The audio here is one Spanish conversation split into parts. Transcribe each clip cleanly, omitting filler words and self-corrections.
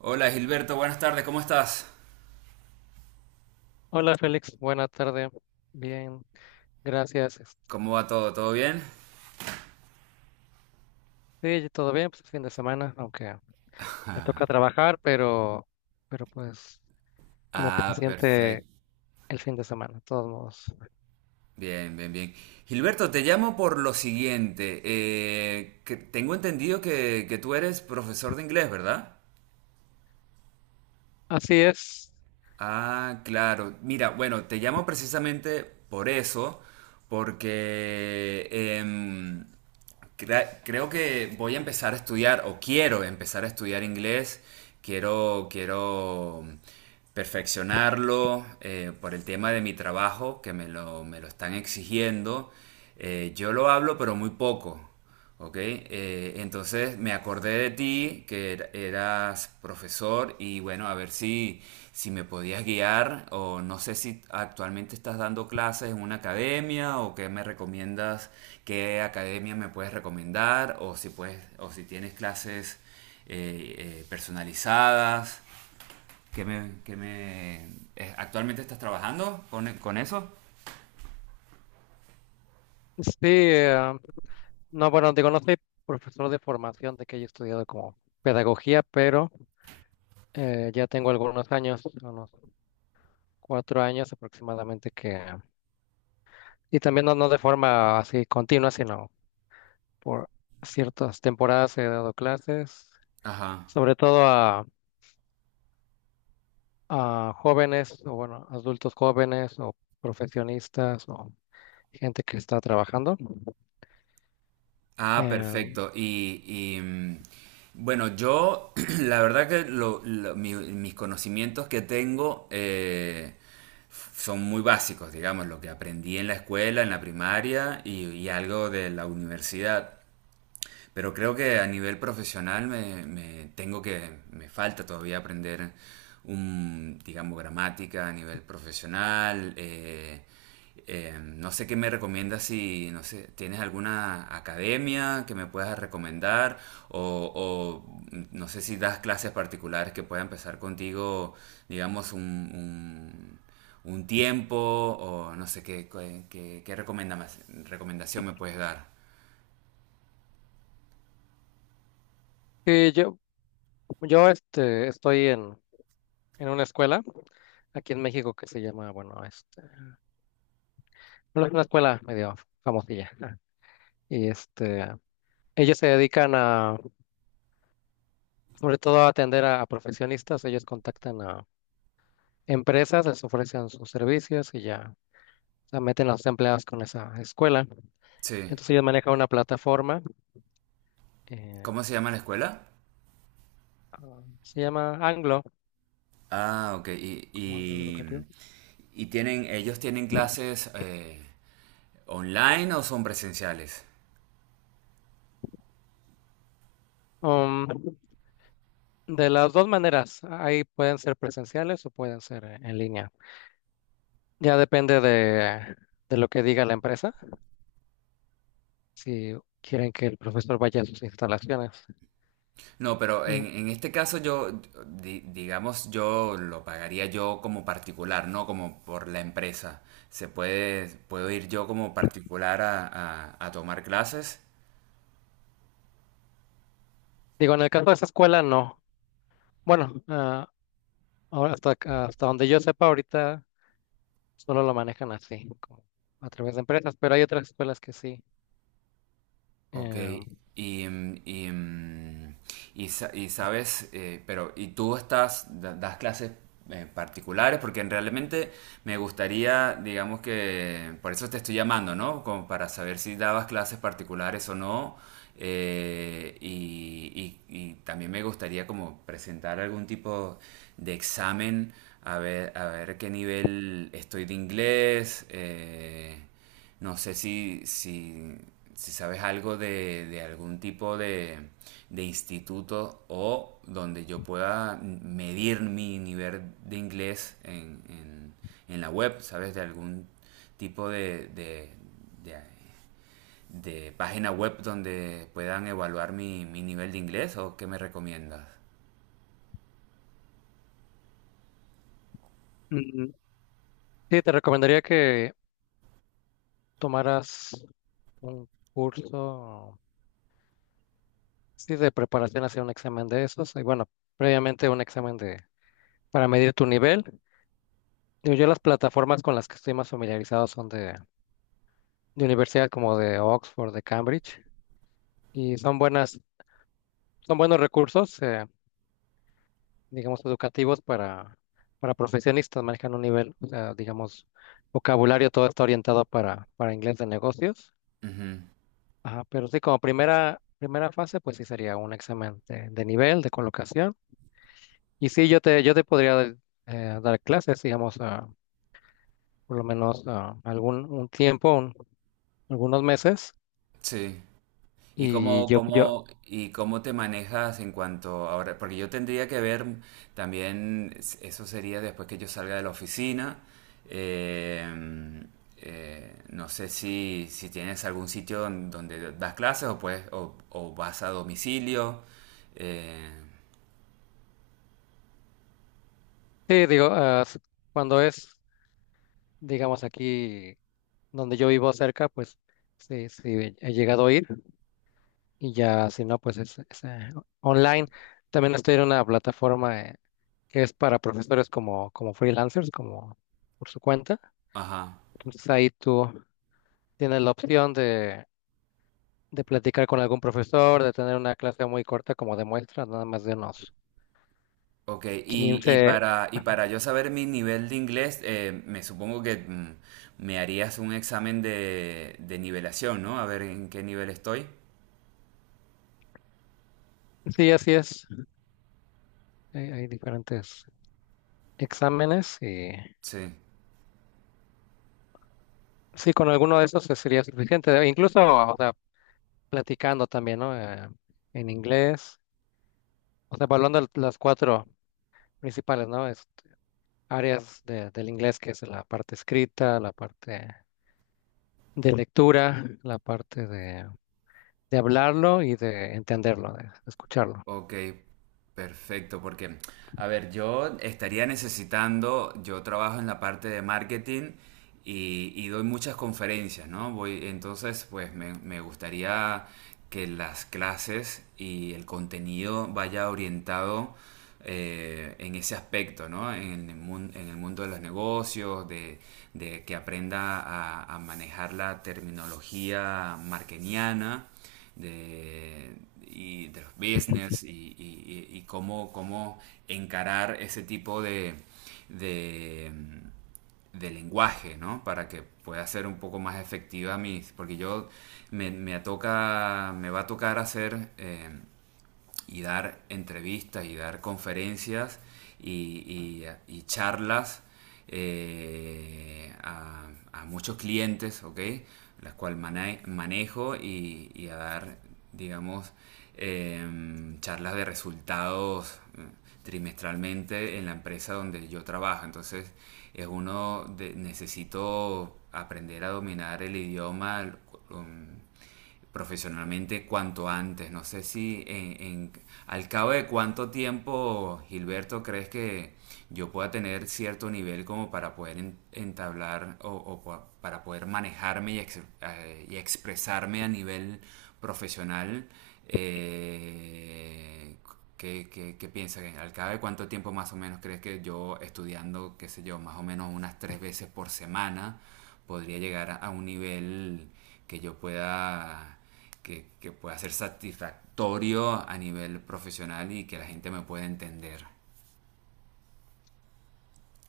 Hola Gilberto, buenas tardes, ¿cómo estás? Hola Félix, buena tarde. Bien, gracias. ¿Cómo va todo? ¿Todo bien? Sí, todo bien, pues es fin de semana, aunque me toca trabajar, pero pues como que se Ah, siente perfecto. el fin de semana, de todos modos. Bien, bien, bien. Gilberto, te llamo por lo siguiente. Que tengo entendido que, tú eres profesor de inglés, ¿verdad? Así es. Ah, claro. Mira, bueno, te llamo precisamente por eso, porque creo que voy a empezar a estudiar, o quiero empezar a estudiar inglés, quiero perfeccionarlo, por el tema de mi trabajo, que me lo están exigiendo. Yo lo hablo, pero muy poco. Ok, entonces me acordé de ti, que eras profesor y bueno, a ver si, si me podías guiar, o no sé si actualmente estás dando clases en una academia o qué me recomiendas, qué academia me puedes recomendar, o si puedes, o si tienes clases eh, personalizadas. ¿Qué me, qué me, eh, Actualmente, ¿estás trabajando con eso? Sí, no, bueno, digo, no soy profesor de formación, de que haya estudiado como pedagogía, pero ya tengo algunos años, unos cuatro años aproximadamente que, y también no, no de forma así continua, sino por ciertas temporadas he dado clases Ajá. sobre todo a jóvenes o bueno, adultos jóvenes o profesionistas o gente que está trabajando. Ah, Eh, perfecto. Y, mm, bueno, yo la verdad que mis conocimientos que tengo, son muy básicos, digamos, lo que aprendí en la escuela, en la primaria y algo de la universidad. Pero creo que a nivel profesional me falta todavía aprender un, digamos, gramática a nivel profesional. No sé qué me recomiendas, si, no sé, tienes alguna academia que me puedas recomendar, o, o, no sé si das clases particulares que pueda empezar contigo, digamos, un- un tiempo, o no sé qué, qué recomendación me puedes dar. y yo, yo estoy en una escuela aquí en México que se llama, bueno, bueno, es una escuela medio famosilla. Y ellos se dedican a, sobre todo a atender a profesionistas. Ellos contactan a empresas, les ofrecen sus servicios y ya. O sea, meten a los empleados con esa escuela. Sí. Entonces ellos manejan una plataforma eh, ¿Cómo se llama la escuela? ah, se llama Anglo, Ah, ok. Como Anglo Educativo. Y tienen, ellos tienen clases, ¿online o son presenciales? Um, de las dos maneras, ahí pueden ser presenciales o pueden ser en línea. Ya depende de lo que diga la empresa, si quieren que el profesor vaya a sus instalaciones. No, pero Mm, en este caso yo, digamos, yo lo pagaría yo como particular, no como por la empresa. Puedo ir yo como particular a, a tomar clases. Digo, en el caso de esa escuela, no. Bueno, ahora hasta, hasta donde yo sepa, ahorita solo lo manejan así, como a través de empresas, pero hay otras escuelas que sí. Ok, Eh, y, mm, y, mm, y y sabes, pero, ¿y tú estás, das clases, particulares? Porque realmente me gustaría, digamos que, por eso te estoy llamando, ¿no? Como para saber si dabas clases particulares o no. Y, y también me gustaría como presentar algún tipo de examen, a ver qué nivel estoy de inglés. No sé si sabes algo de algún tipo de instituto, o donde yo pueda medir mi nivel de inglés en, en la web, ¿sabes? De algún tipo de, de- de página web donde puedan evaluar mi, mi nivel de inglés, o qué me recomiendas. mm, sí, te recomendaría que tomaras un curso. Sí, de preparación hacia un examen de esos. Y bueno, previamente un examen de para medir tu nivel. Digo, yo las plataformas con las que estoy más familiarizado son de universidades como de Oxford, de Cambridge, y son buenas, son buenos recursos, digamos, educativos para profesionistas. Manejan un nivel, o sea, digamos, vocabulario, todo está orientado para inglés de negocios. Ujú. Ajá, pero sí, como primera, primera fase, pues sí sería un examen de nivel, de colocación. Y sí, yo te podría dar clases, digamos, por lo menos algún un tiempo, algunos meses. Sí. ¿Y Y cómo, yo, yo cómo, y cómo te manejas en cuanto ahora? Porque yo tendría que ver también, eso sería después que yo salga de la oficina. eh, no sé si, si tienes algún sitio donde das clases, o, puedes, o vas a domicilio. eh, sí, digo, cuando es, digamos, aquí donde yo vivo cerca, pues sí, sí, he llegado a ir. Y ya, si no, pues es online. También estoy en una plataforma que es para profesores como, como freelancers, como por su cuenta. ajá. Entonces ahí tú tienes la opción de platicar con algún profesor, de tener una clase muy corta como de muestra, nada más de unos Ok, quince. Y para yo saber mi nivel de inglés, me supongo que, me harías un examen de nivelación, ¿no? A ver en qué nivel estoy. Sí, así es. Hay diferentes exámenes y Sí. sí, con alguno de esos sería suficiente. Incluso, o sea, platicando también, ¿no? En inglés, o sea, evaluando las cuatro principales, ¿no? Áreas del inglés, que es la parte escrita, la parte de lectura, la parte de hablarlo y de entenderlo, de escucharlo. Ok, perfecto, porque, a ver, yo estaría necesitando, yo trabajo en la parte de marketing y doy muchas conferencias, ¿no? Voy, entonces, pues me gustaría que las clases y el contenido vaya orientado, en ese aspecto, ¿no? En el, en el mundo de los negocios, de que aprenda a manejar la terminología marketiana de, y de los business y, y cómo, cómo encarar ese tipo de, de lenguaje, ¿no? Para que pueda ser un poco más efectiva mis... Porque yo me toca, me va a tocar hacer... Y dar entrevistas y dar conferencias y, y, y charlas, a, muchos clientes, ¿ok? Las cuales manejo y, a dar, digamos, charlas de resultados, trimestralmente en la empresa donde yo trabajo. Entonces, es uno, de, necesito aprender a dominar el idioma. Um, Profesionalmente cuanto antes. No sé si en, al cabo de cuánto tiempo, Gilberto, crees que yo pueda tener cierto nivel como para poder entablar, o para poder manejarme y, y expresarme a nivel profesional. Eh, ¿Qué, qué, qué piensas? ¿Al cabo de cuánto tiempo más o menos crees que yo estudiando, qué sé yo, más o menos unas tres veces por semana, podría llegar a un nivel que yo pueda que pueda ser satisfactorio a nivel profesional y que la gente me pueda entender?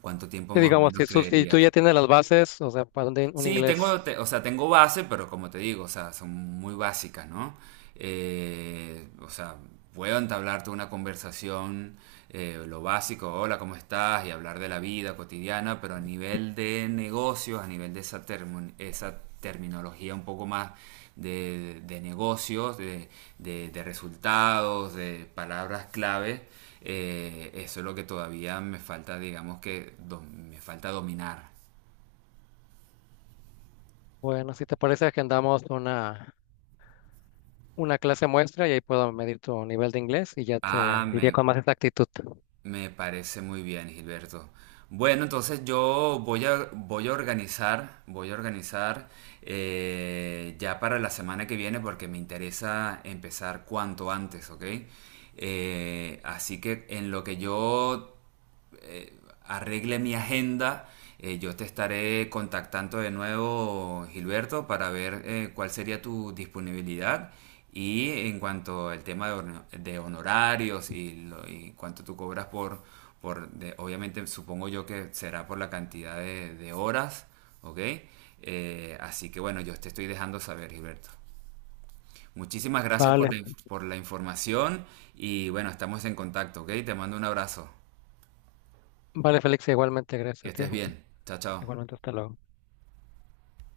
¿Cuánto tiempo Sí, más o digamos, menos si tú creerías? ya tienes las bases, o sea, para un, un Sí, inglés, tengo, o sea, tengo base, pero como te digo, o sea, son muy básicas, ¿no? O sea, puedo entablarte una conversación, lo básico, hola, ¿cómo estás? Y hablar de la vida cotidiana, pero a nivel de negocios, a nivel de esa, esa terminología un poco más de negocios, de, de resultados, de palabras clave, eso es lo que todavía me falta, digamos que, me falta dominar. bueno, si te parece, agendamos una clase muestra y ahí puedo medir tu nivel de inglés y ya te Ah, diría con me, más exactitud. Me parece muy bien, Gilberto. Bueno, entonces yo voy a, voy a organizar, ya para la semana que viene porque me interesa empezar cuanto antes, ¿ok? Así que en lo que yo eh, arregle mi agenda, yo te estaré contactando de nuevo, Gilberto, para ver, cuál sería tu disponibilidad. Y en cuanto al tema de, de honorarios y, y cuánto tú cobras por obviamente supongo yo que será por la cantidad de horas, ¿ok? Así que bueno, yo te estoy dejando saber, Gilberto. Muchísimas gracias por Vale, la, por la información y bueno, estamos en contacto, ¿ok? Te mando un abrazo. vale, Félix, igualmente, gracias Que a ti. estés bien. Chao, chao. Igualmente, hasta luego.